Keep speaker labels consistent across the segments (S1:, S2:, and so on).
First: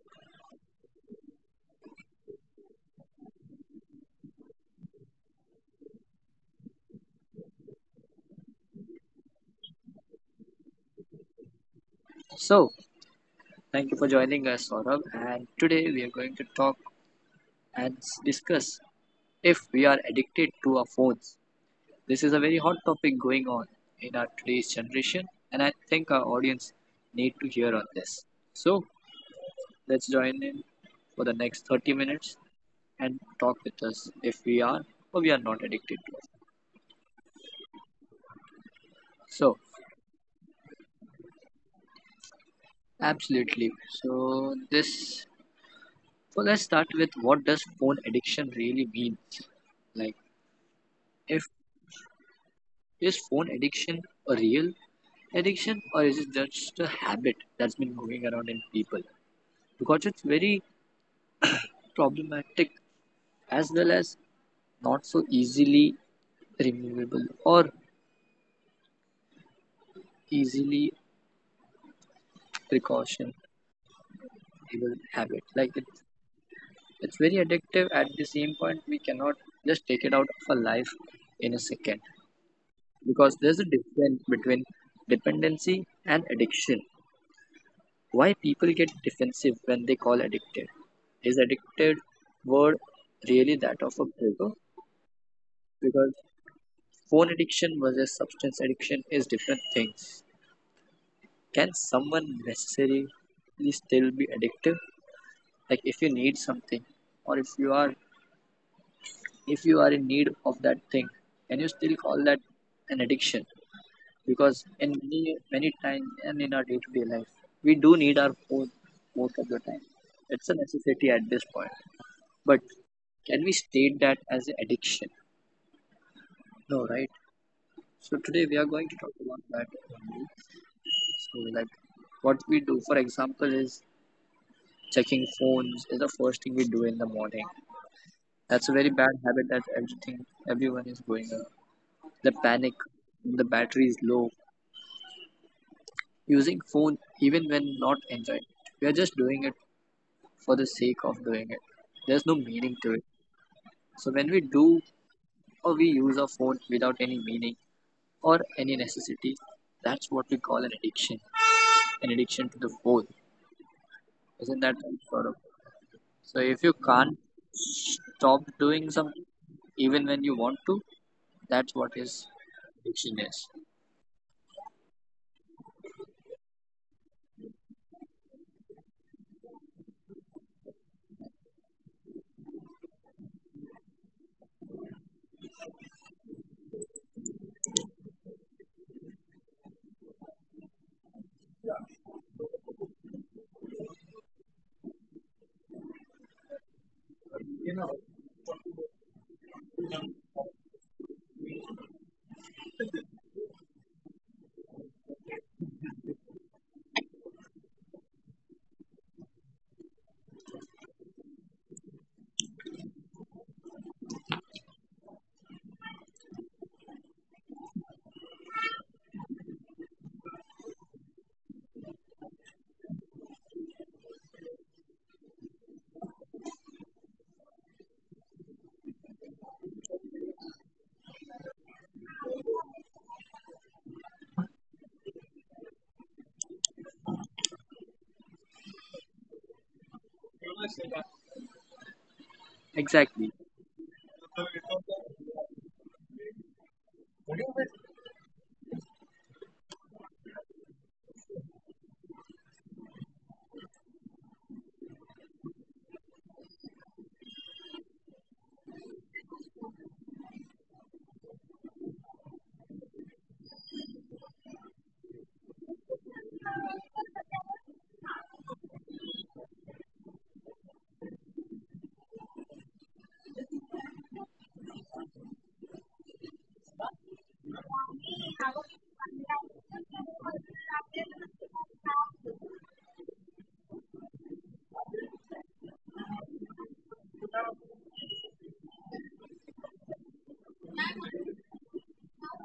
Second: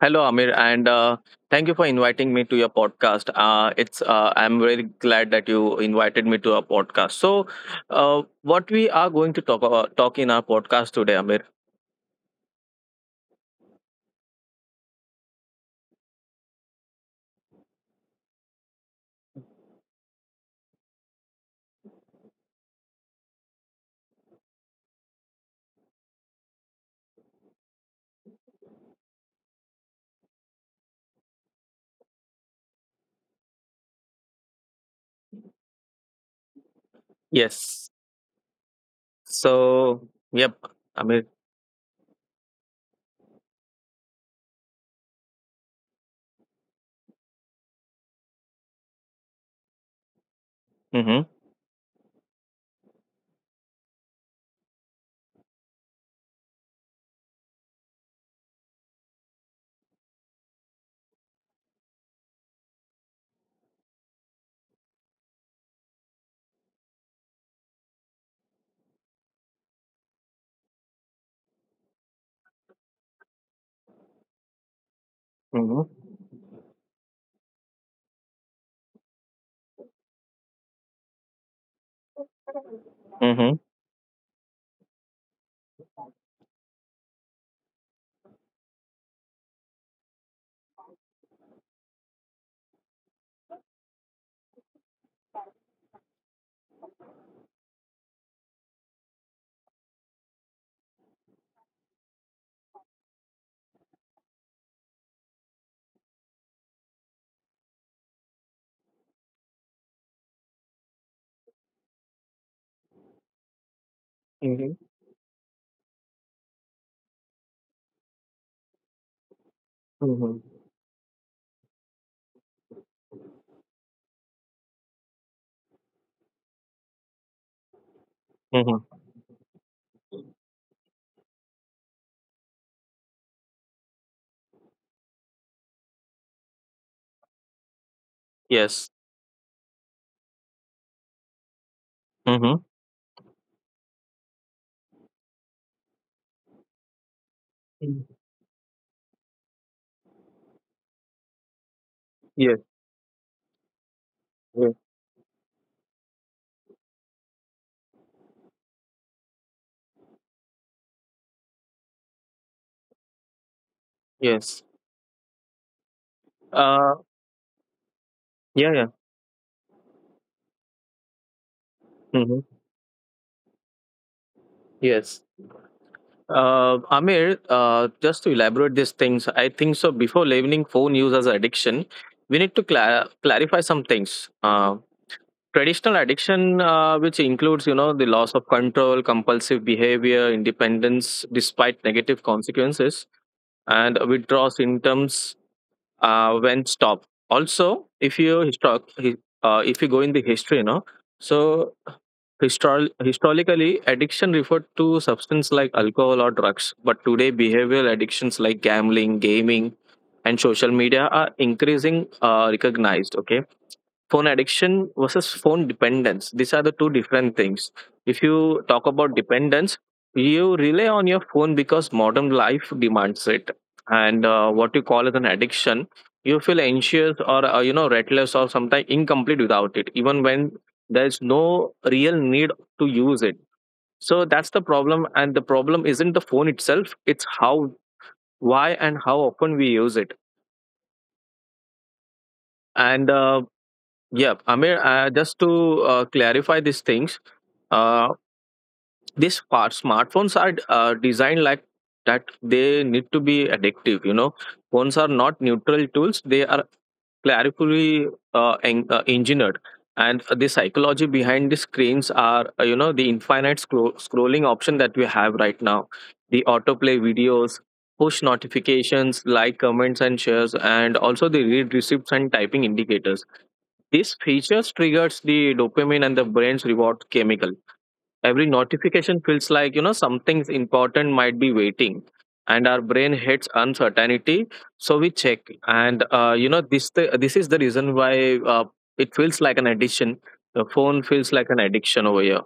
S1: Hello, Amir, and thank you for inviting me to your podcast. It's I'm very glad that you invited me to our podcast. Uh, what we are going to talk in our podcast today, Amir?
S2: So, thank you for joining us, Saurabh. And today we are going to talk and discuss if we are addicted to our phones. This is a very hot topic going on in our today's generation, and I think our audience need to hear on this. So, let's join in for the next 30 minutes and talk with us if we are or we are not addicted to it.
S1: Yes.
S2: So,
S1: So, yep, Amir.
S2: absolutely. So let's start with what does phone addiction really mean? Like
S1: Mm-hmm.
S2: if is phone addiction a real addiction or is it just a habit that's been moving around in people? Because it's very problematic as well as not so easily removable or easily precautionable habit. Like it,
S1: Mm-hmm.
S2: it's very addictive at the same point we cannot just take it out of our life in a second. Because
S1: Mm-hmm.
S2: there's a difference between dependency and addiction. Why people get defensive when they call addicted? Is addicted word really that of a breaker? Because phone addiction versus substance addiction is different things. Can someone necessarily still be addictive? Like if you need something, or if you are in need of that thing, can you still call that an addiction? Because
S1: Mm-hmm.
S2: in many many times and in our day to day life, we do need our phone most of the time.
S1: Mm-hmm.
S2: It's a necessity at this point. But can we state that as an addiction? No, right? So today we are going to
S1: Mm-hmm.
S2: talk about that only. So like what we do, for example, is checking phones is the first thing we do in the morning. That's a very
S1: Yes.
S2: bad habit that everything everyone is going on. The
S1: Mm-hmm.
S2: panic, when the battery is low. Using phone even when not enjoying it. We are just doing it for the sake of doing it. There's no
S1: Yes.
S2: meaning to it. So when we do
S1: Yes.
S2: or we use our phone without any meaning or any necessity, that's what we call an addiction. An addiction to the phone. Isn't
S1: Yes.
S2: that right, Gaurav? So if you
S1: Uh,
S2: can't stop
S1: yeah. Yeah.
S2: doing something even when you want to, that's what is
S1: Mm-hmm.
S2: addiction is.
S1: Yes. Amir, just to elaborate these things, I think so. Before labeling phone use as addiction, we need to clarify some things. Traditional addiction, which includes, you know, the loss of control, compulsive behavior, independence despite negative consequences, and withdrawal symptoms when stopped. Also, if you go in the history, you know, so historically, addiction referred to substances like alcohol or drugs, but today behavioral addictions like gambling, gaming, and social media are increasing recognized. Okay, phone addiction versus phone dependence, these are the two different things. If you talk about dependence, you rely on your phone because modern life demands it, and what you call as an addiction, you feel anxious or you know, restless or sometimes incomplete without it, even when there is no real need to use it. So that's the problem, and the problem isn't the phone itself, it's how, why, and how often we use it. And
S2: Exactly.
S1: Yeah, Amir, just to clarify these things, uh, smartphones are designed like that they need to be addictive. You know, phones are not neutral tools, they are carefully engineered. And the psychology behind the screens are, you know, the infinite scrolling option that we have right now, the autoplay videos, push notifications, like comments and shares, and also the read receipts and typing indicators, this feature triggers the dopamine and the brain's reward chemical. Every notification feels like, you know, something's important might be waiting. And our brain hates uncertainty, so we check. And you know, this is the reason why it feels like an addiction. The phone feels like an addiction over here.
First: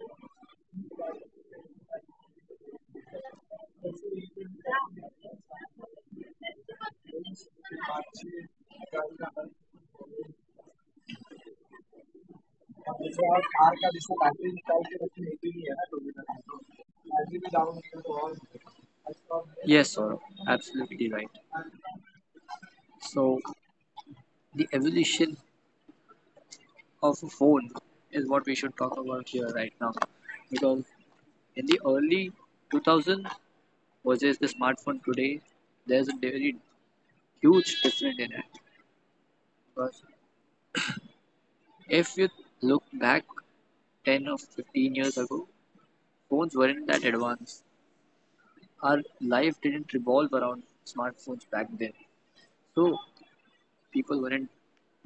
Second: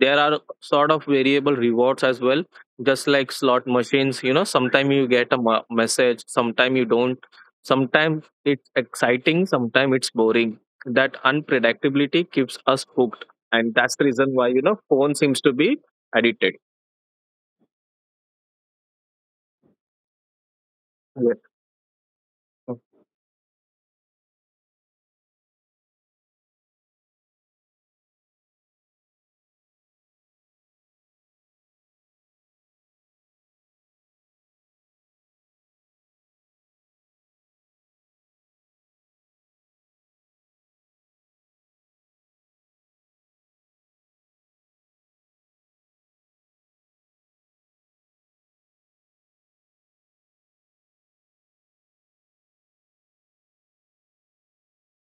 S1: There are sort of variable rewards as well, just like slot machines. You know, sometimes you get a message, sometimes you don't. Sometimes it's exciting, sometimes it's boring. That unpredictability keeps us
S2: अब
S1: hooked,
S2: जैसे यार
S1: and
S2: car का
S1: that's the
S2: जैसे
S1: reason why,
S2: battery
S1: you know,
S2: निकाल के
S1: phone
S2: रखी
S1: seems
S2: रहती
S1: to
S2: ही है
S1: be
S2: ना, तो भी
S1: addicted.
S2: बैटरी भी डाउन हो तो और. Yes, Gaurav. Absolutely right.
S1: Yes,
S2: So, the evolution of a phone is what we should talk about here right now. Because in the early 2000s versus the smartphone today, there's a very huge difference in it. Because if you look back 10 or 15 years ago, phones weren't that advanced. Our life didn't revolve around smartphones back then. So, people weren't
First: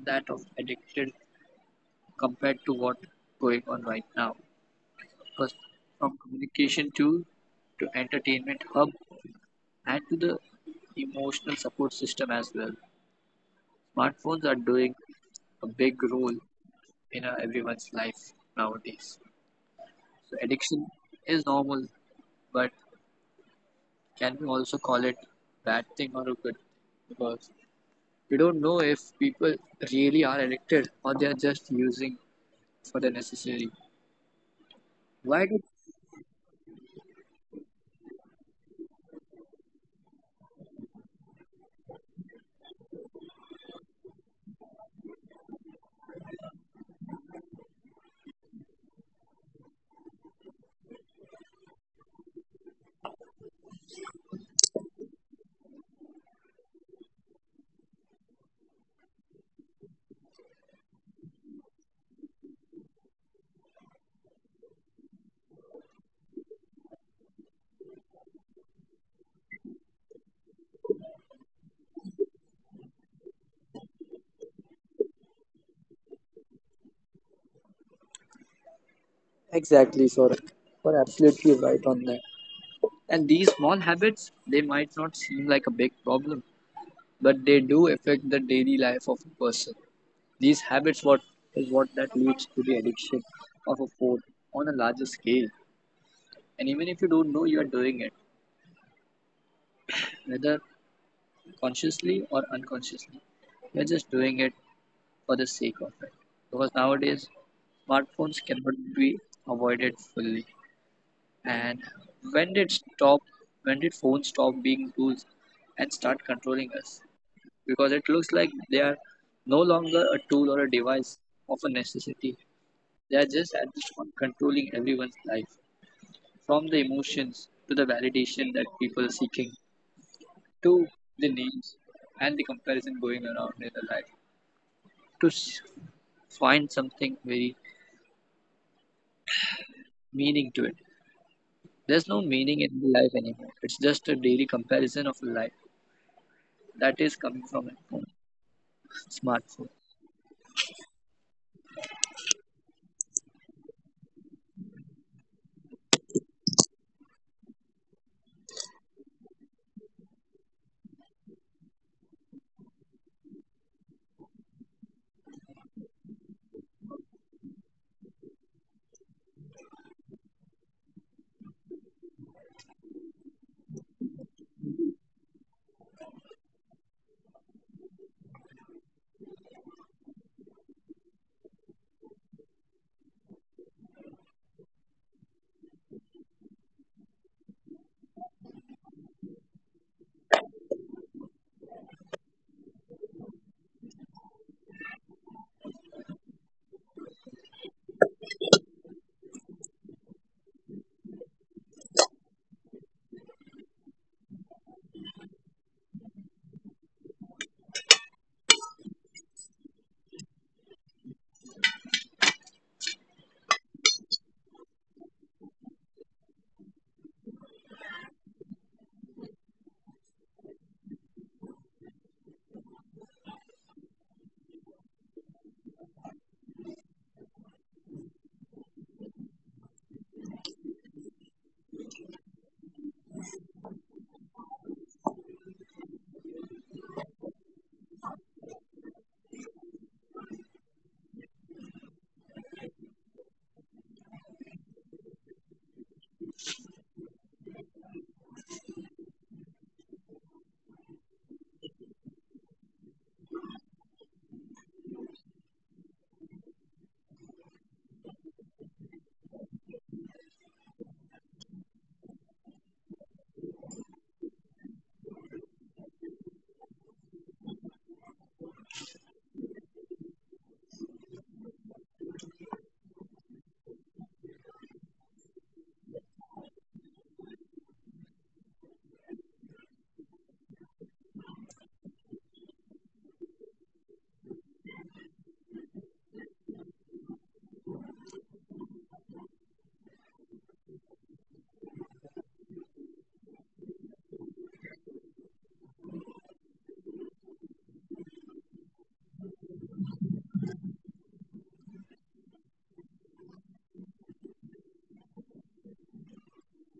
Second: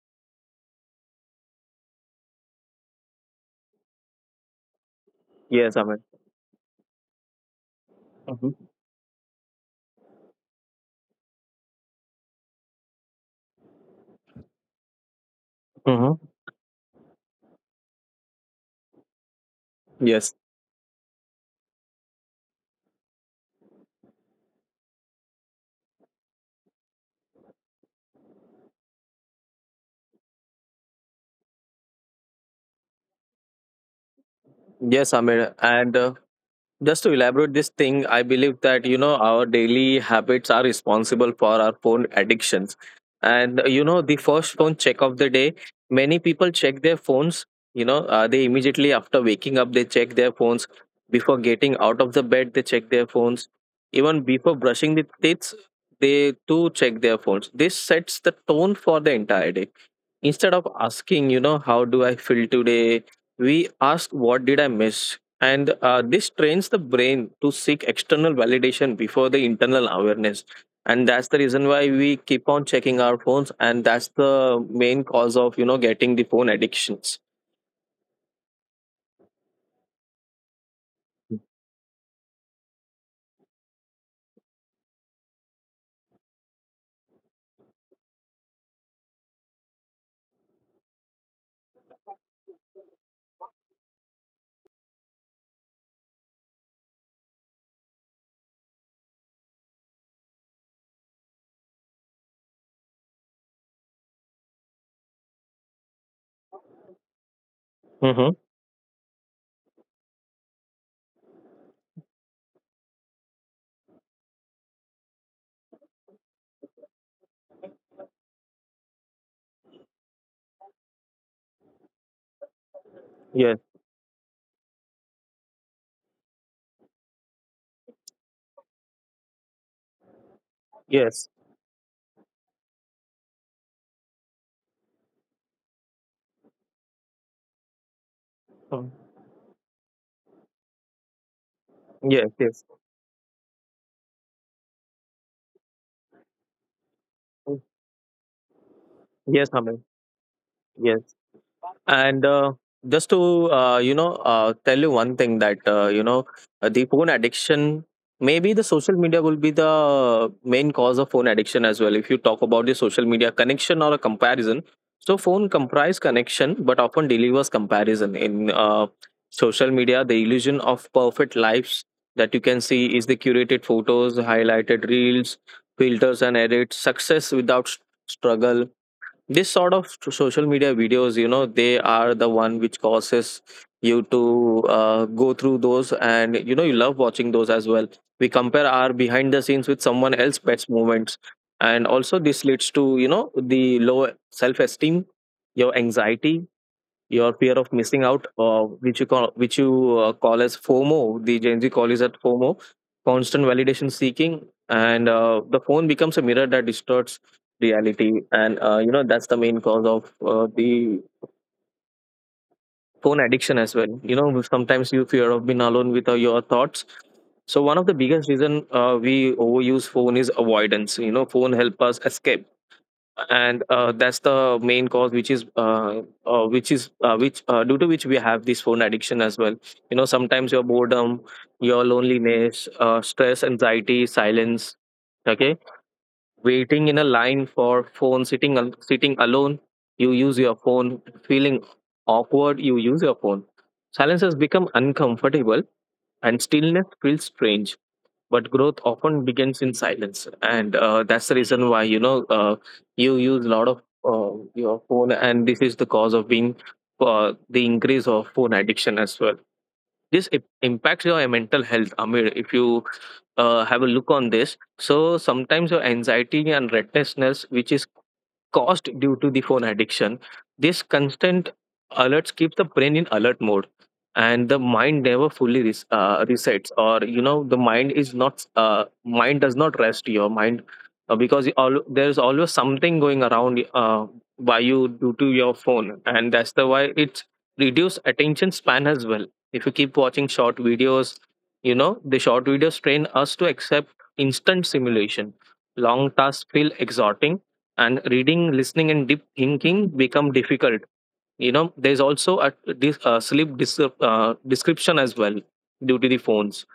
S2: that of addicted compared to what going on right now. First,
S1: yes, I mean,
S2: from communication to entertainment hub and to the emotional support system as well. Smartphones are doing a big
S1: mm-hmm.
S2: role in everyone's life nowadays.
S1: Yes,
S2: So addiction is normal, but can we also call it bad thing or a good thing? Because we don't know if people really are addicted or they are just using for the necessary.
S1: yes,
S2: Why
S1: Amir,
S2: did
S1: and just to elaborate this thing, I believe that, you know, our daily habits are responsible for our phone addictions. And you know, the first phone check of the day, many people check their phones. They, immediately after waking up, they check their phones. Before getting out of the bed, they check their phones. Even before brushing the teeth, they too check their phones. This sets the tone for the entire day. Instead of asking, you know, how do I feel today, we ask, what did I miss? And this trains the brain to seek external validation before the internal awareness. And that's the reason why we keep on checking our phones. And that's the main cause of, you know, getting the phone addictions.
S2: exactly, sir? You're absolutely right on that. And these small habits, they might not seem like a big problem, but they do affect the daily life of a person. These habits what is what that leads to the addiction of a phone on a larger scale. And even if you don't know you are doing it, whether consciously or unconsciously, you're just doing it for the sake of it. Because nowadays
S1: Mm-hmm.
S2: smartphones cannot be avoided fully. And when did stop when did phones stop being tools and start controlling us? Because it looks like they are no longer a tool or a device of a necessity. They are just
S1: Yes,
S2: at this point controlling everyone's life, from the emotions to the validation that people are seeking, to the
S1: yes.
S2: names and the comparison going around in their life, to find something very
S1: Um,
S2: meaning to it. There's no
S1: yes,
S2: meaning
S1: yes,
S2: in the life anymore. It's just a daily comparison of life that is coming from a phone,
S1: yes,
S2: smartphone.
S1: Aman. Yes. And just to tell you one thing that, you know, the phone addiction, maybe the social media will be the main cause of phone addiction as well. If you talk about the social media connection or a comparison, so phone comprise connection but often delivers comparison in social media. The illusion of perfect lives that you can see is the curated photos, highlighted reels, filters and edits, success without struggle. This sort of social media videos, you know, they are the one which causes you to go through those, and you know, you love watching those as well. We compare our behind the scenes with someone else pets moments, and also this leads to, you know, the low self esteem, your anxiety, your fear of missing out, which you call, which you call as FOMO. The Gen Z call is at FOMO, constant validation seeking, and the phone becomes a mirror that distorts reality, and you know, that's the main cause of the phone addiction as well. You know, sometimes you fear of being alone with your thoughts. So one of the biggest reason, we overuse phone is avoidance. You know, phone help us escape, and that's the main cause which is which is which due to which we have this phone addiction as well. You know, sometimes your boredom, your loneliness, stress, anxiety, silence. Okay, waiting in a line for phone, sitting sitting alone, you use your phone. Feeling awkward, you use your phone. Silence has become uncomfortable and stillness feels strange, but growth often begins in silence. And that's the reason why, you know, you use a lot of your phone, and this is the cause of being, the increase of phone addiction as well. This impacts your mental health, Amir. If you have a look on this, so sometimes your anxiety and restlessness, which is cost due to the phone addiction. This constant alerts keeps the brain in alert mode, and the mind never fully resets. Or you know, the mind is not, mind does not rest. Your mind, there is always something going around by you due to your phone, and that's the why it's reduced attention span as well. If you keep watching short videos, you know, the short videos train us to accept instant simulation. Long tasks feel exhausting, and reading, listening and deep thinking become difficult. You know, there's also a this sleep description as well due to the phones.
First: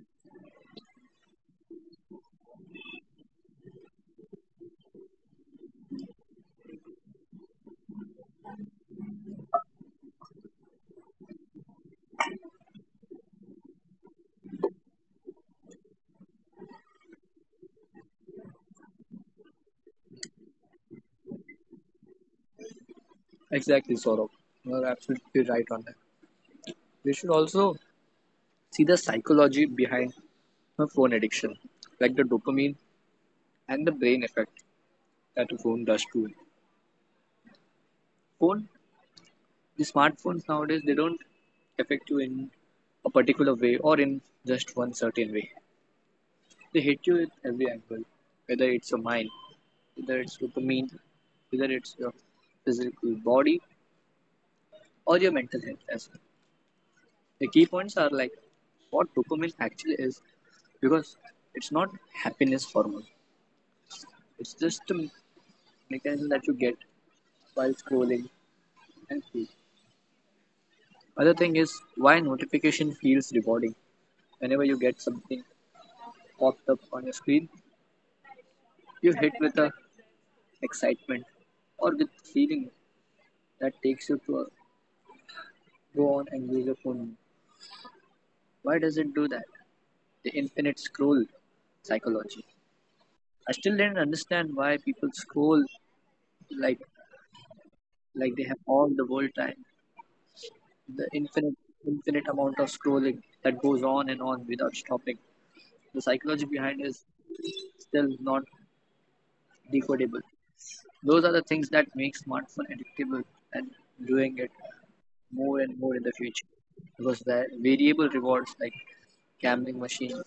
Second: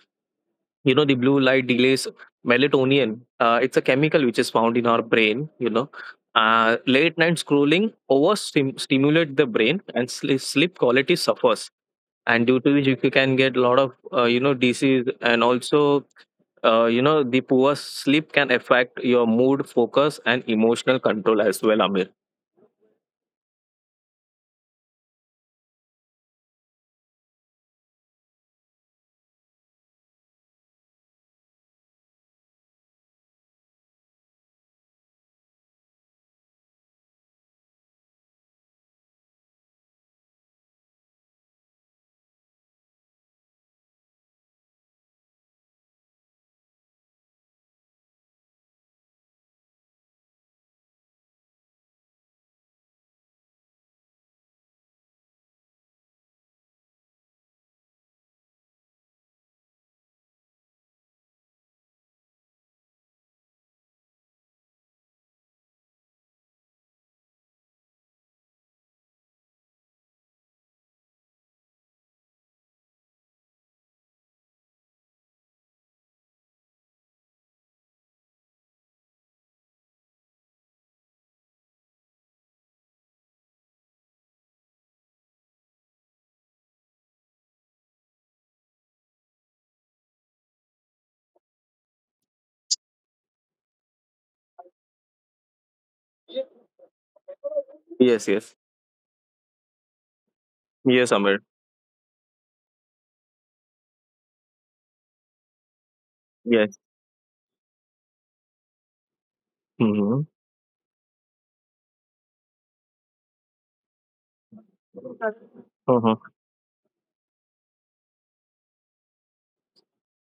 S1: You know, the blue light delays melatonin, it's a chemical which is found in our brain. You know, late night scrolling over stimulate the brain, and sleep quality suffers, and due to which you can get a lot of, you know, disease. And also, you know, the poor sleep can affect your mood, focus and emotional control as well, Amir.
S2: Exactly, Saurabh. You're absolutely right on that. We should also see the psychology behind her phone addiction, like the dopamine and the brain effect that a phone does to it. Phone, the smartphones nowadays, they don't affect you in a particular way or in just one certain way. They hit you at every angle, whether it's your mind, whether it's dopamine, whether it's your physical body or your mental health as well. The key points are like what dopamine actually is because it's not happiness hormone. It's just a mechanism that you get while scrolling endlessly. Other thing is why notification feels rewarding. Whenever you get something popped up on your screen, you hit with a excitement or with feeling that takes you to go on and use your phone. Why does it do that? The infinite scroll psychology. I still didn't understand why people scroll like
S1: Yes,
S2: like they
S1: yes.
S2: have all the world time. The
S1: Yes, Amir.
S2: infinite amount of scrolling that goes on and on without stopping. The psychology
S1: Yes.
S2: behind is still not decodable.
S1: Mm-hmm.
S2: Those are the things that make smartphone addictable and doing it more and more in the
S1: Mm-hmm.
S2: future because the variable rewards like gambling machines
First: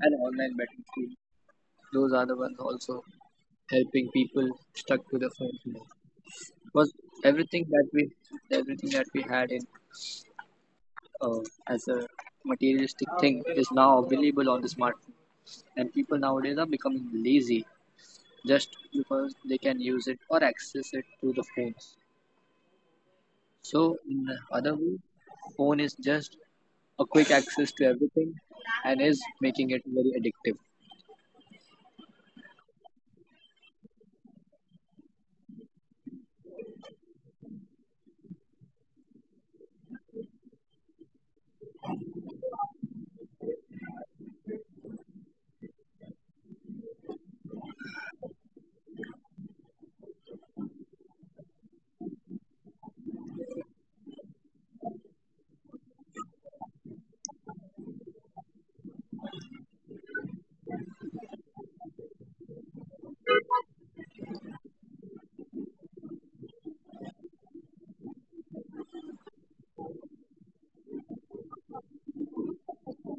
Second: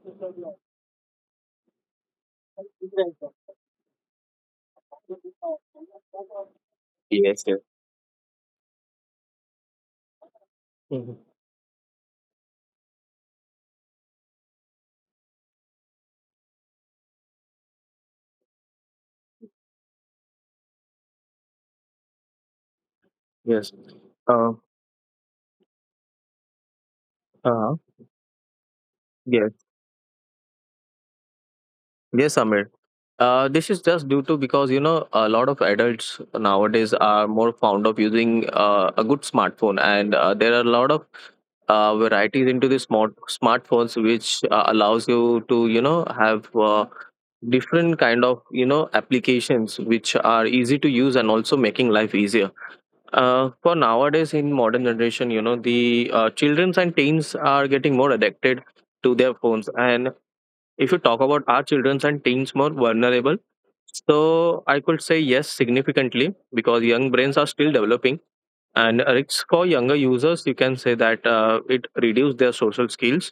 S2: and online betting screen, those are the ones also helping people stuck to the phone more. Because
S1: Yes, yes.
S2: everything that we everything that we had in
S1: Hmm.
S2: uh, as a materialistic thing is now available on the smartphone, and people nowadays are becoming lazy just because they can use it or access it through the phones.
S1: Yes.
S2: So, in
S1: Uh,
S2: the other way, phone is just a quick
S1: uh,
S2: access to everything and is
S1: yes.
S2: making it very addictive.
S1: Yes, Amir. This is just due to because, you know, a lot of adults nowadays are more fond of using a good smartphone, and there are a lot of varieties into the smartphones, which allows you to, you know, have different kind of, you know, applications which are easy to use and also making life easier, for nowadays in modern generation. You know, the children and teens are getting more addicted to their phones. And if you talk about, are children and teens more vulnerable, so I could say yes, significantly, because young brains are still developing, and risks for younger users, you can say that it reduces their social skills,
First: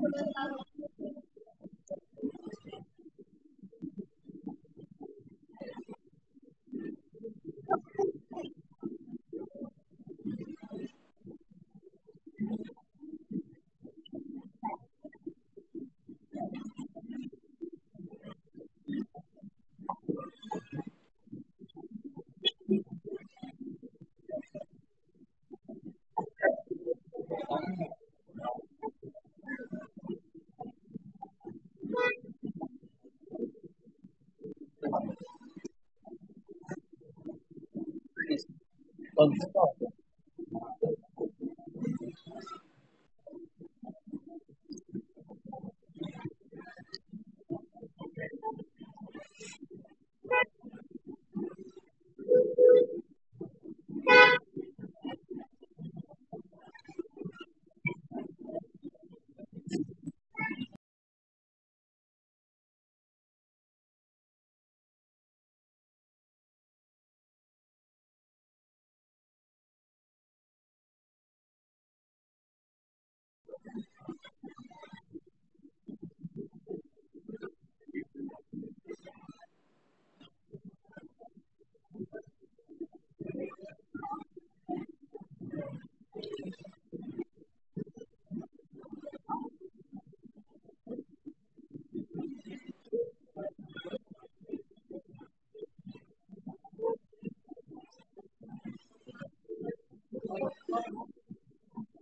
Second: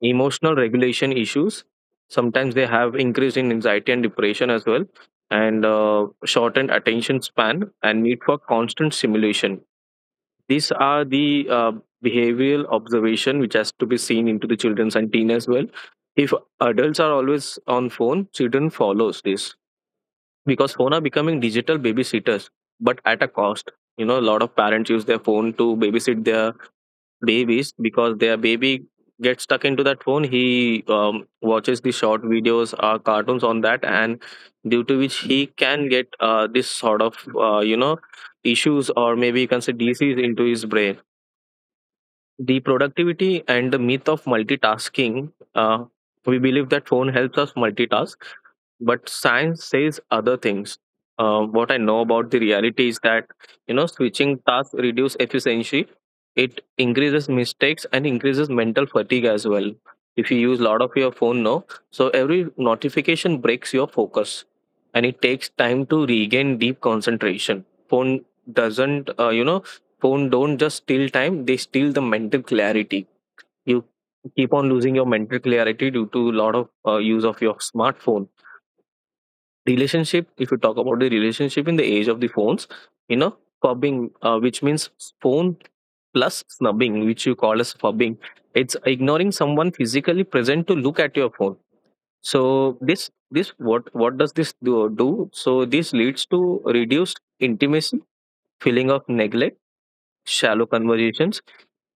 S1: emotional regulation issues. Sometimes they have increase in anxiety and depression as well, and shortened attention span and need for constant stimulation. These are the behavioral observation which has to be seen into the children's and teen as well. If adults are always on phone, children follows this, because phone are becoming digital babysitters, but at a cost. You know, a lot of parents use their phone to babysit their babies, because their baby gets stuck into that phone. He watches the short videos or cartoons on that, and due to which he can get this sort of, you know, issues, or maybe you can say disease into his brain. The productivity and the myth of multitasking, we believe that phone helps us multitask, but science says other things. What I know about the reality is that, you know, switching tasks reduce efficiency, it increases mistakes and increases mental fatigue as well. If you use a lot of your phone now, so every notification breaks your focus, and it takes time to regain deep concentration. Phone doesn't, you know, phone don't just steal time, they steal the mental clarity. You keep on losing your mental clarity due to a lot of use of your smartphone. Relationship, if you talk about the relationship in the age of the phones, you know, fubbing, which means phone plus snubbing, which you call as fubbing. It's ignoring someone physically present to look at your phone. So this what does this do? So this leads to reduced intimacy, feeling of neglect, shallow conversations.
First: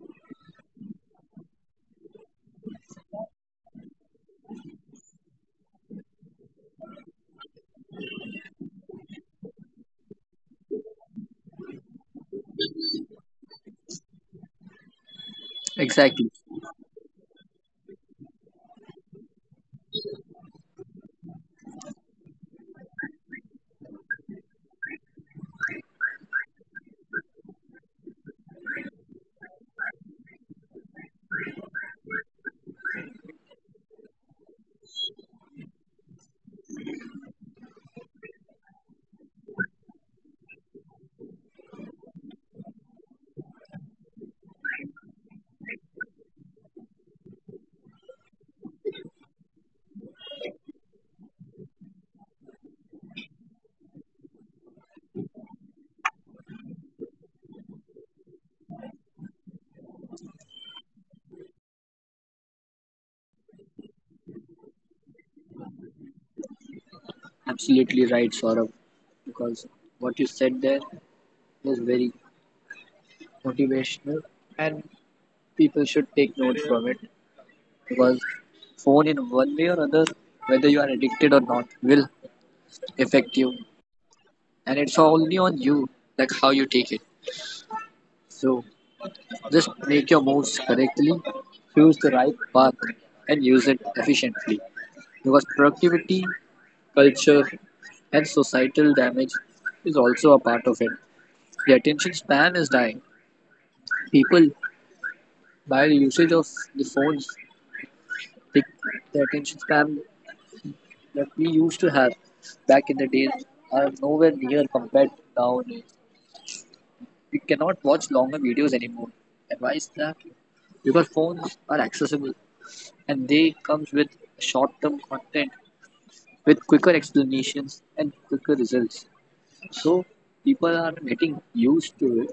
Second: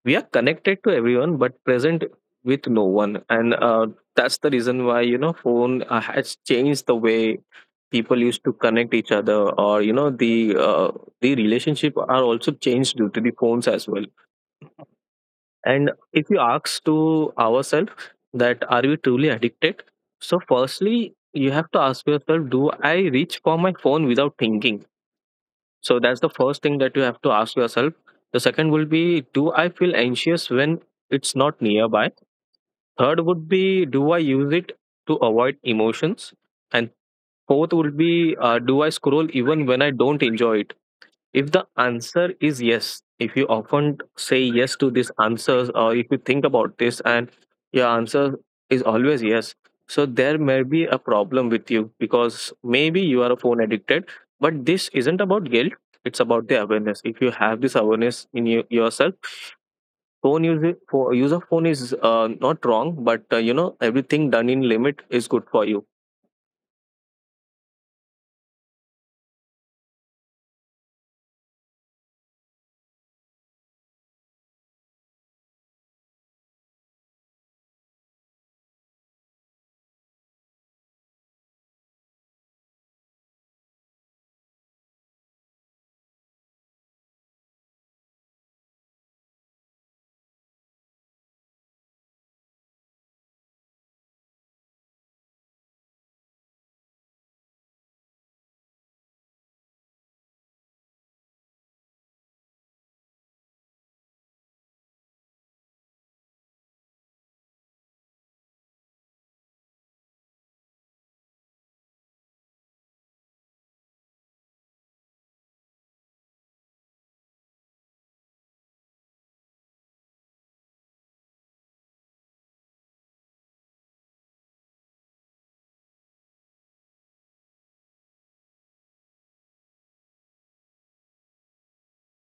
S1: We are connected to everyone but present with no one and That's the reason why phone has changed the way people used to connect each other. Or the relationship are also changed due to the phones as well. And
S2: Exactly.
S1: if you ask to ourselves, that are we truly addicted? So firstly you have to ask yourself, do I reach for my phone without thinking? So that's the first thing that you have to ask yourself. The second will be, do I feel anxious when it's not nearby? Third would be, do I use it to avoid emotions? And fourth would be, do I scroll even when I don't enjoy it? If the answer is yes, if you often say yes to these answers, or if you think about this and your answer is always yes, so there may be a problem with you, because maybe you are a phone addicted, but this isn't about guilt. It's about the awareness. If you have this awareness in you, yourself, phone use, for use of phone is not wrong, but everything done in limit is good for you.
S2: Absolutely right, Saurabh. Because what you said there was very motivational. People should take note from it because phone in one way or other, whether you are addicted or not, will affect you. And it's only on you, like how you take it. So just make your moves correctly, choose the right path, and use it efficiently. Because productivity, culture, and societal damage is also a part of it. The attention span is dying. People, by the usage of the phones, the, the attention span that we used to have back in the days are nowhere near compared to now. We cannot watch longer videos anymore. And why is that? Because phones are accessible and they comes with short-term content with quicker explanations and quicker results. So people are getting used to it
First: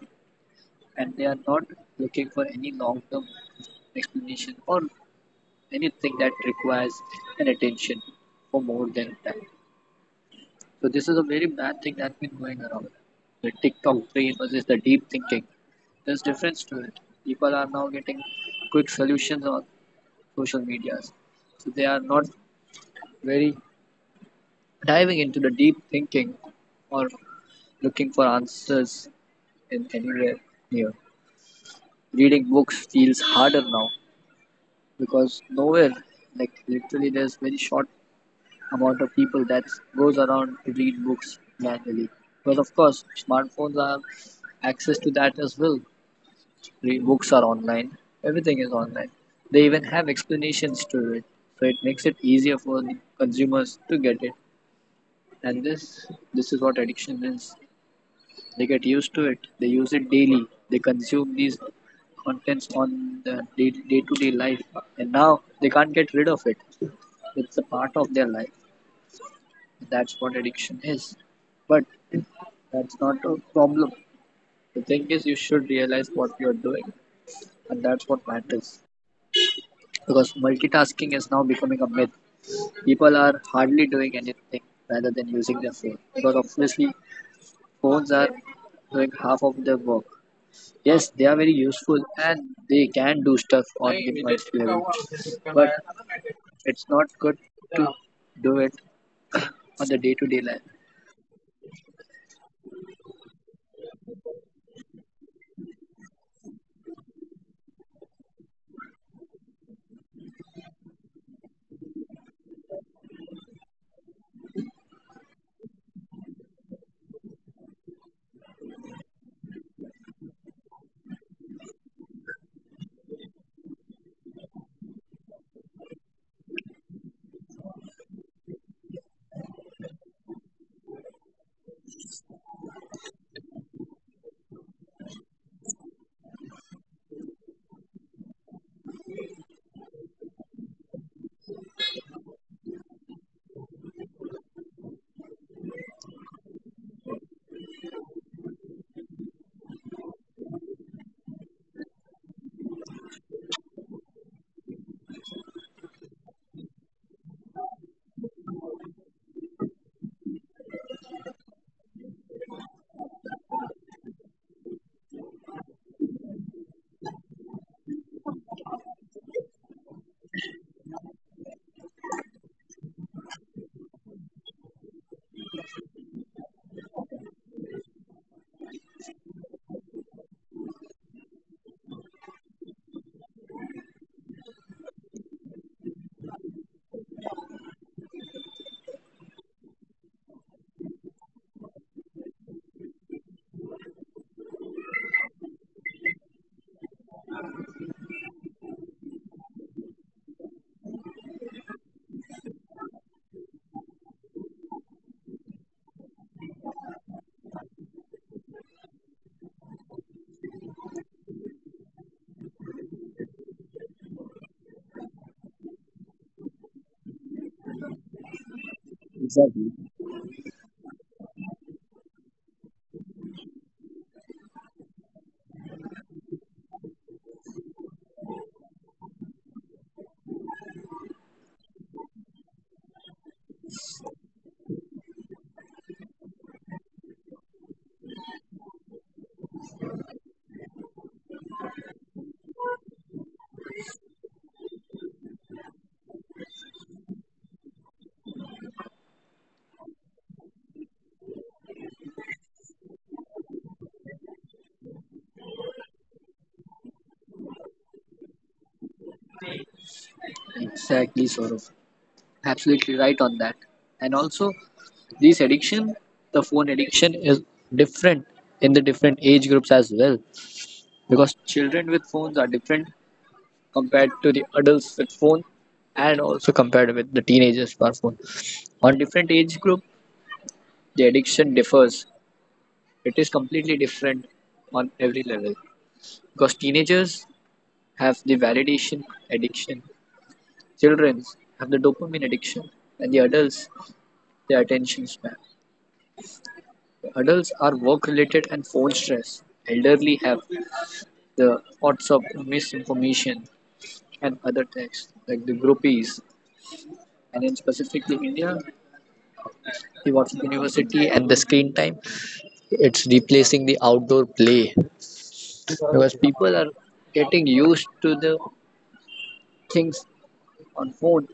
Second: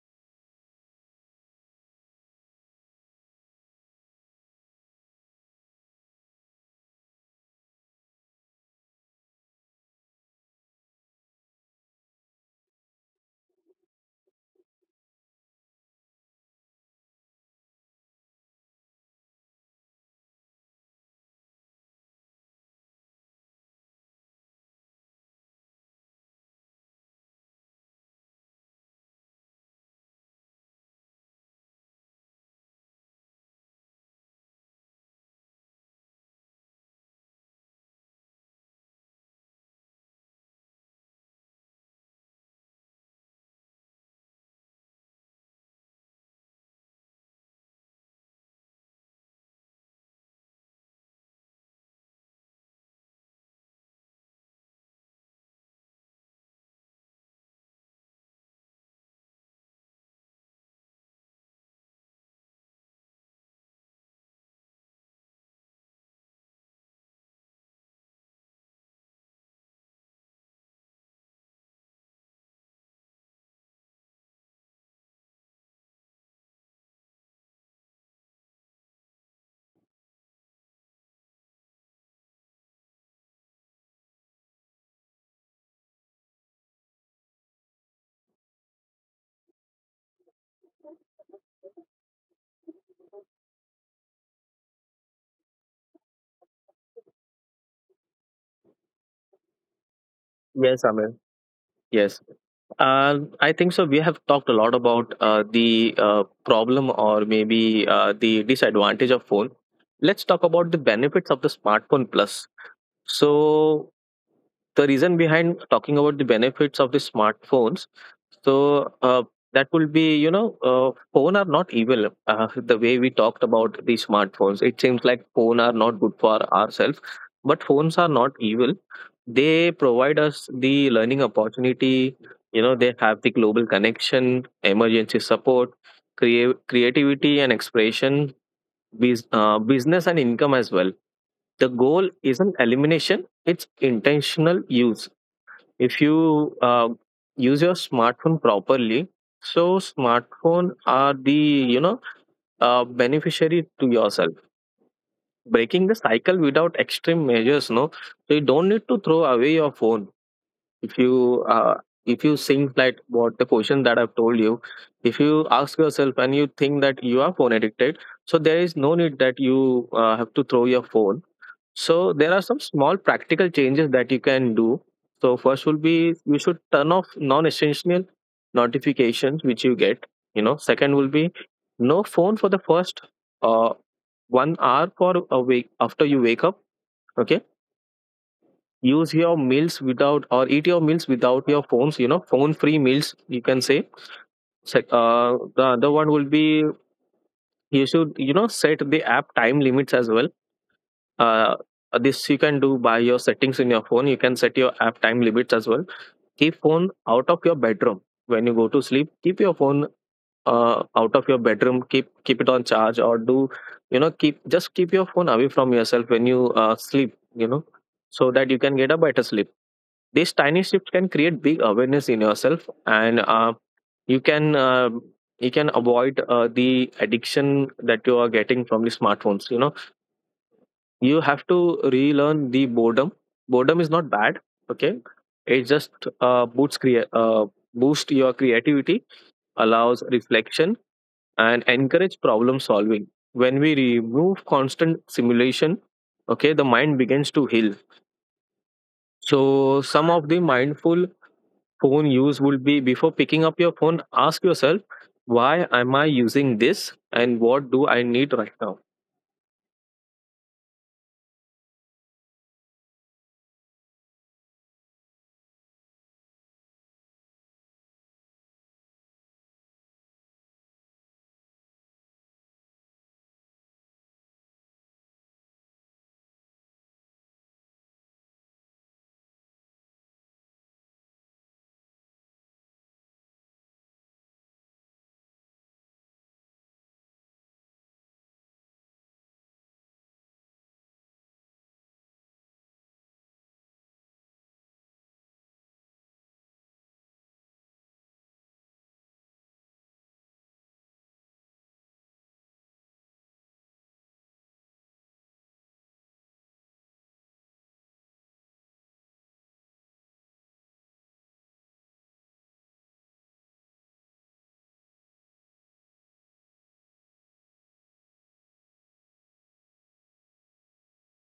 S2: and they are not looking for any long term explanation or anything that requires an attention for more than that. So this is a very bad thing that's been going around. The TikTok brain versus the deep thinking. There's difference to it. People are now getting quick solutions on social medias. So they are not very diving into the deep thinking or looking for answers in anywhere near. Reading books feels harder now because nowhere, like literally, there's very short amount of people that goes around to read books manually. But of course, smartphones have access to that as well. Books are online. Everything is online. They even have explanations to it, so it makes it easier for the consumers to get it. And this is what addiction is. They get used to it. They use it daily. They consume these contents on the day to day life. And now they can't get rid of it. It's a part of their life. That's what addiction is. But that's not a problem. The thing is, you should realize what you're doing, and that's what matters. Because multitasking is now becoming a myth. People are hardly doing anything rather than using their phone. Because obviously, phones are doing half of their work. Yes, they are very useful and they can do stuff on the multi level, but it's not good to do it on the day to day life.
S1: Yes, Amir. Yes. I think so. We have talked a lot about the problem, or maybe the disadvantage of phone. Let's talk about the benefits of the smartphone plus. So the reason behind talking about the benefits of the smartphones, so that will be, phone are not evil. The way we talked about the smartphones, it seems like phone are not good for ourselves, but phones are not evil. They provide us the learning opportunity. You know, they have the global connection, emergency support, creativity and expression, business and income as well. The goal isn't elimination, it's intentional use. If you use your smartphone properly, so smartphone are the, you know beneficiary to yourself. Breaking the cycle without extreme measures, no. So you don't need to throw away your phone. If you if you think like what the question that I've told you, if you ask yourself and you think that you are phone addicted, so there is no need that you have to throw your phone. So there are some small practical changes that you can do. So first will be, you should turn off non-essential notifications which you get. You know, second will be no phone for the first uh, 1 hour for a week after you wake up. Okay, use your meals without, or eat your meals without your phones. You know, phone-free meals you can say. The other one will be, you should, you know, set the app time limits as well. uh, this you can do by your settings in your phone. You can set your app time limits as well. Keep phone out of your bedroom. When you go to sleep, keep your phone out of your bedroom. Keep, keep it on charge, or do, you know, keep, just keep your phone away from yourself when you sleep, you know, so that you can get a better sleep.
S2: Exactly.
S1: These tiny shifts can create big awareness in yourself, and you can uh, you can avoid the addiction that you are getting from the smartphones. You know, you have to relearn the boredom. Boredom is not bad, okay. It just uh, boosts crea- uh, boost your creativity, allows reflection, and encourage problem solving. When we remove constant simulation, okay, the mind begins to heal. So some of the mindful phone use would be, before picking up your phone, ask yourself, why am I using this and what do I need right now?
S2: Exactly, Saurav. Absolutely right on that. And also, this addiction, the phone addiction, is different in the different age groups as well because children with phones are different compared to the adults with phone and also compared with the teenagers per phone. On different age group, the addiction differs. It is completely different on every level because teenagers have the validation addiction, children have the dopamine addiction, and the adults the attention span. The adults are work related and phone stress. Elderly have the lots of misinformation and other texts like the groupies, and in specifically India, the WhatsApp university and the screen time. It's replacing the outdoor play because people are getting used to the things on food,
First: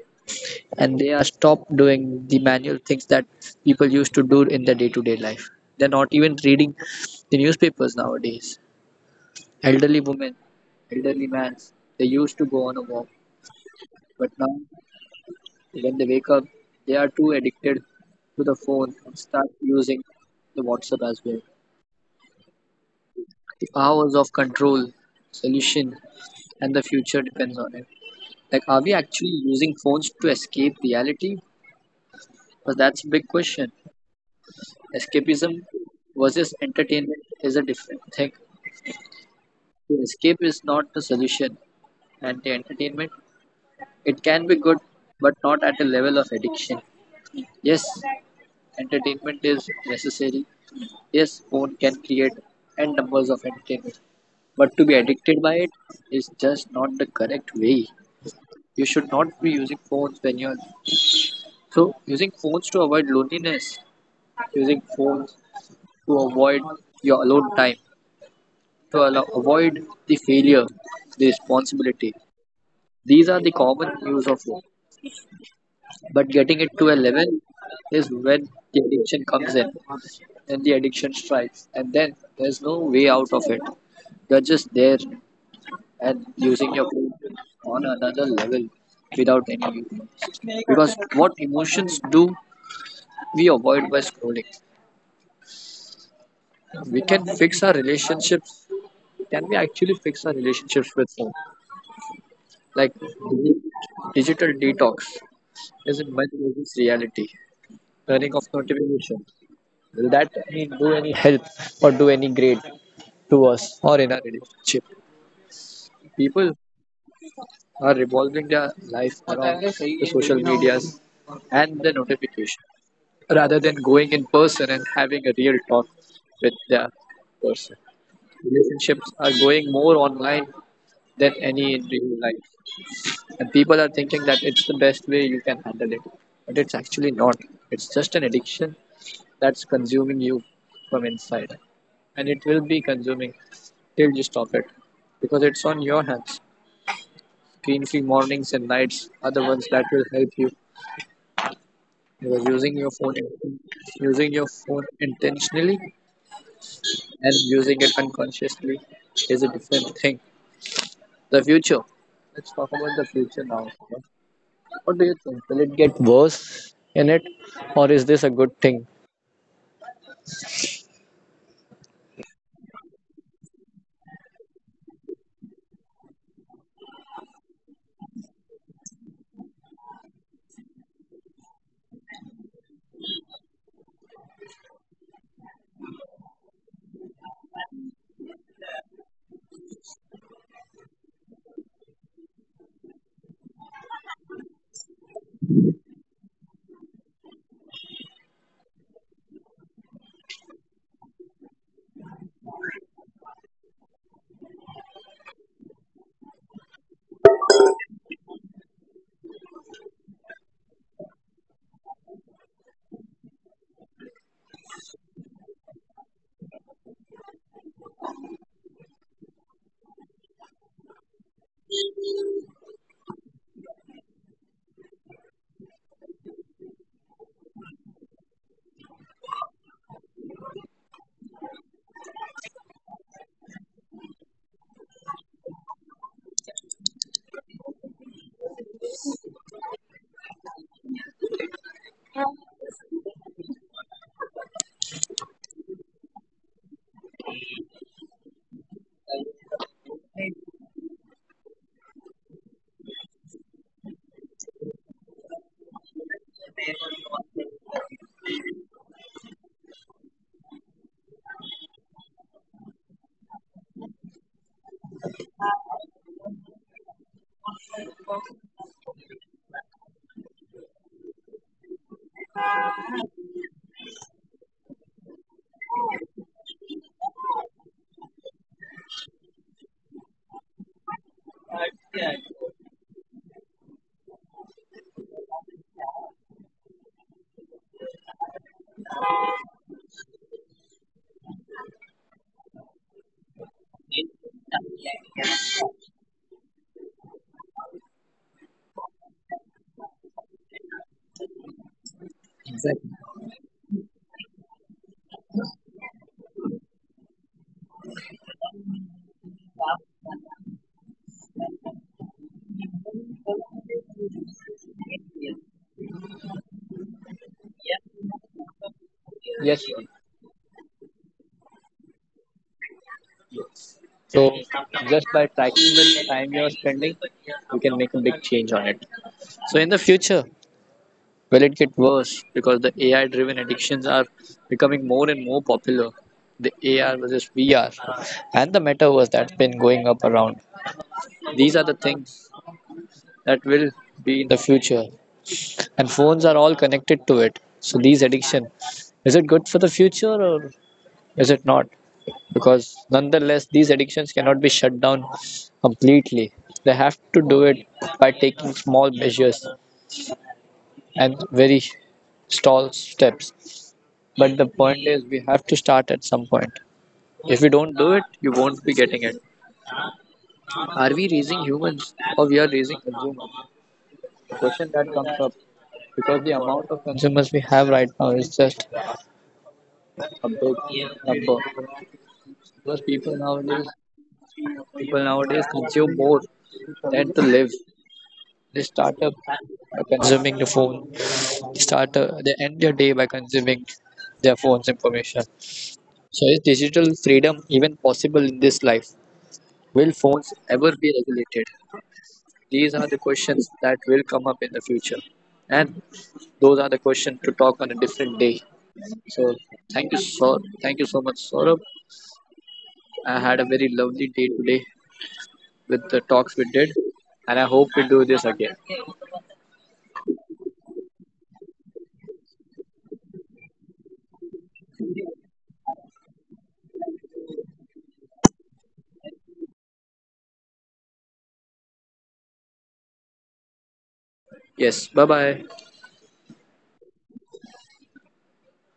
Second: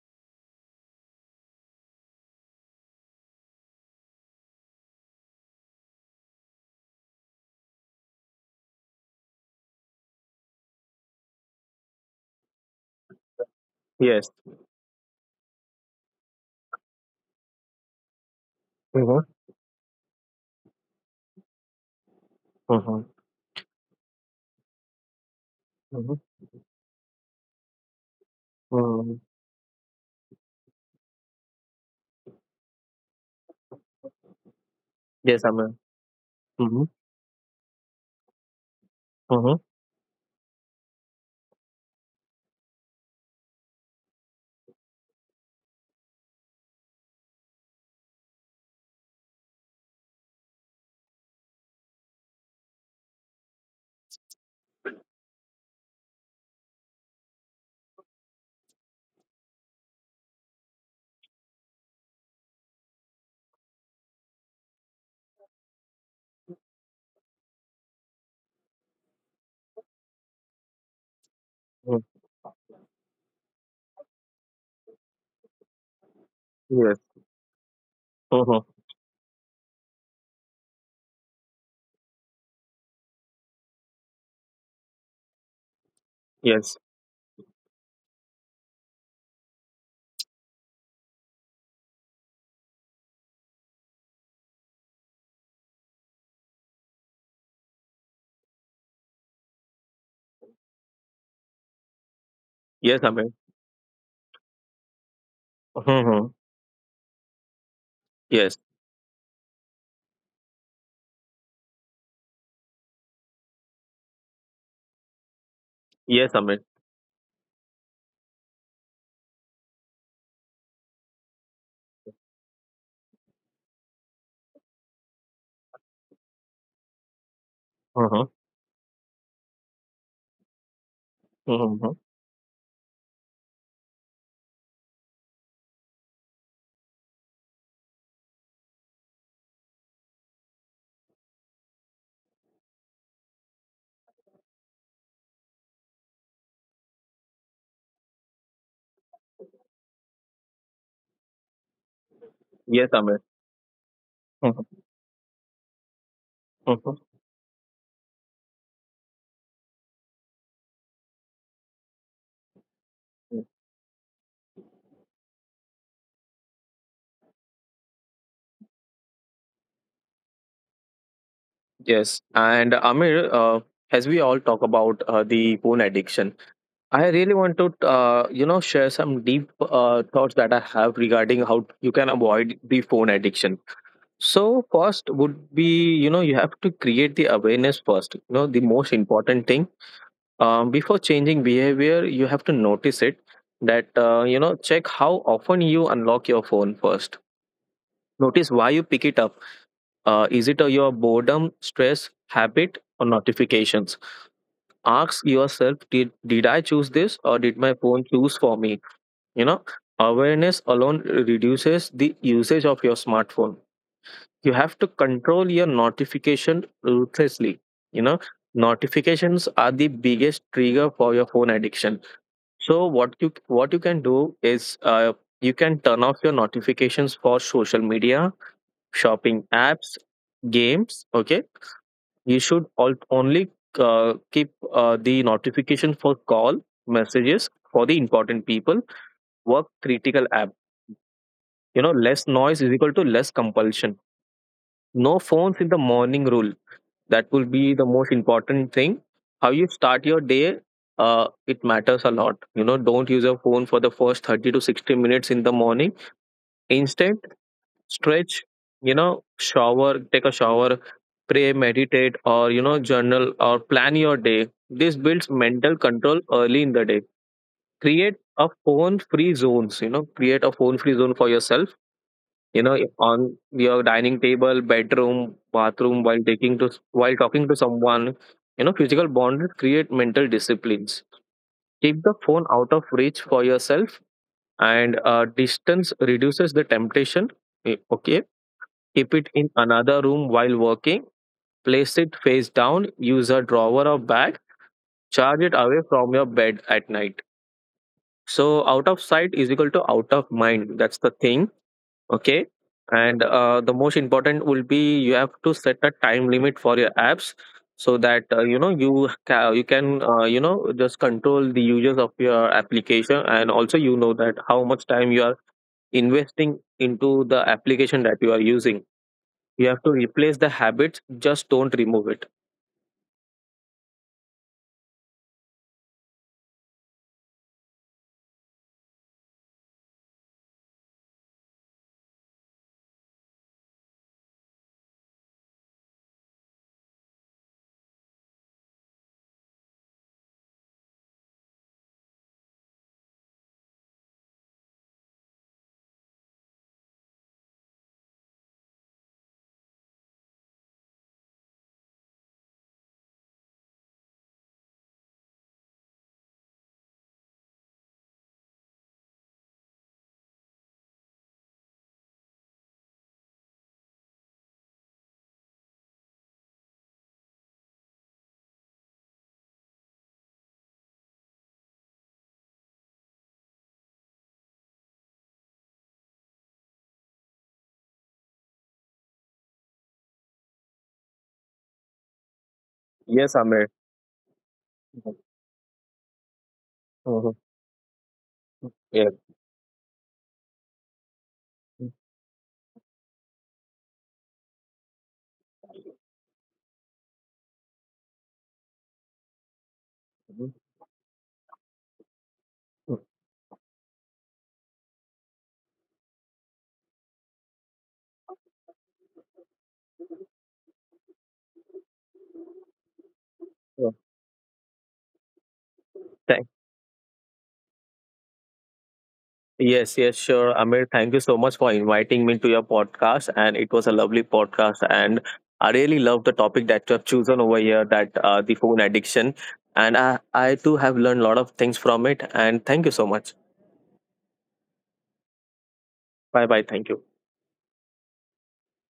S2: and they are stopped doing the manual things that people used to do in their day-to-day life. They're not even reading the newspapers nowadays. Elderly women, elderly men, they used to go on a walk,
S1: Yes.
S2: but now when they wake up, they are too addicted to the phone and
S1: Mm-hmm.
S2: start using the WhatsApp as well.
S1: Mm-hmm.
S2: The hours of control, solution, and the future depends on it. Like, are we
S1: Mm-hmm.
S2: actually using phones to escape reality? Because that's a big question.
S1: Yes,
S2: Escapism
S1: Aman.
S2: versus entertainment is a different thing.
S1: Mhm,
S2: The escape is not the solution, and the entertainment, it can be good, but not at the level of addiction. Yes, entertainment is necessary. Yes, phone can create n numbers of entertainment, but to be addicted by it is just not the correct way. You should not be using phones when you're so using phones to avoid loneliness, using phones to avoid your alone time, to allow, avoid the failure, the
S1: mhm.
S2: responsibility. These are the common use of it. But getting it to a
S1: Yes.
S2: level is when
S1: Mhm.
S2: the addiction comes in, and the addiction strikes, and then there's no way out of it. You're just there and using
S1: Yes.
S2: your brain on another level without any use. Because what emotions do we avoid by scrolling? We can fix our relationships. Can we actually fix our relationships with phone? Like,
S1: Yes, Amir.
S2: digital detox is in
S1: Mhm.
S2: much versus reality. Turning off
S1: Yes.
S2: notification. Will that mean do any help or do any great to us or in our relationship?
S1: Yes,
S2: People
S1: Amir.
S2: are revolving their life around the social medias and the notification rather than going in person and having a real talk with the person.
S1: Mhm,
S2: Relationships are going more online than any in
S1: mhm.
S2: real life. And people are thinking that it's the best way you can handle it. But it's actually not. It's just an addiction that's consuming you from inside, and it will be consuming till you stop it because it's on your hands. Screen free mornings and nights are the ones that will help you, because using
S1: Yes,
S2: your phone,
S1: Amir.
S2: using your
S1: Mhm,
S2: phone intentionally
S1: mhm.
S2: and using it unconsciously is a different thing. The future, let's talk about the future now. What do you think, will it get worse in it or is this a good thing?
S1: Yes. And Amir, as we all talk about the phone addiction, I really want to, share some deep thoughts that I have regarding how you can avoid the phone addiction. So first would be, you know, you have to create the awareness first. You know, the most important thing, before changing behavior, you have to notice it. That, you know, check how often you unlock your phone first. Notice why you pick it up. Is it your boredom, stress, habit or notifications? Ask yourself, did I choose this, or did my phone choose for me? You know, awareness alone reduces the usage of your smartphone. You have to control your notification ruthlessly. You know, notifications are the biggest trigger for your phone addiction. So what you can do is, you can turn off your notifications for social media, shopping apps, games. Okay, you should all, only keep the notification for call, messages for the important people. Work critical app. You know, less noise is equal to less compulsion. No phones in the morning rule. That will be the most important thing. How you start your day, it matters a lot. You know, don't use your phone for the first 30 to 60 minutes in the morning. Instead, stretch, you know, shower take a shower, pray, meditate, or, you know, journal or plan your day. This builds mental control early in the day. Create a phone free zones. You know, create a phone free zone for yourself. You know, on your dining table, bedroom, bathroom, while taking to while talking to someone. You know, physical bond create mental disciplines. Keep the phone out of reach for yourself, and distance reduces the temptation. Okay, keep it in another room while working. Place it face down, use a drawer or bag. Charge it away from your bed at night. So out of sight is equal to out of mind, that's the thing. Okay.
S2: Exactly.
S1: And the most important will be, you have to set a time limit for your apps, so that, you know, you you can, you know, just control the users of your application, and also, you know, that how much time you are investing into the application that you are using.
S2: Yes.
S1: You have to replace the habits, just don't remove it.
S2: So just by tracking the time you're spending, you can make a big change on it. So in the future, will it get worse because the AI driven addictions are becoming more and more popular? The AR versus VR and the metaverse that's been going up around. These are the things that will be in the future. And phones are all connected to it. So these addiction, is it good for the future or is it not? Because nonetheless these addictions cannot be shut down completely. They have to do it by taking small measures and very small steps. But the point is, we have to start at some point. If we don't do it, you won't be getting it. Are we raising humans or we are raising consumers? The question that comes up, because the amount of consumers we have right now is just a big number. Because people
S1: Yes, Amir.
S2: nowadays, people nowadays consume more than to
S1: Mhm.
S2: live. They start
S1: Yeah.
S2: up by consuming the phone. They start they end their day by consuming their phone's information. So is digital freedom even possible in this life? Will phones
S1: Mhm.
S2: ever be regulated? These are
S1: Mhm.
S2: the questions that will come up in the future. And those are the questions to talk on a different day. So thank you so much, Saurabh. I had a very
S1: Yeah.
S2: lovely day today with the talks
S1: Thank—
S2: we did, and I hope we do this again.
S1: Yes, yes, sure. Amir, thank you so much for inviting me to your podcast. And it was a lovely podcast. And I really love the topic that you have chosen over here, that the phone addiction. And I too have learned a lot of things from it. And thank you so much.
S2: Yes, bye bye.
S1: Bye bye. Thank you.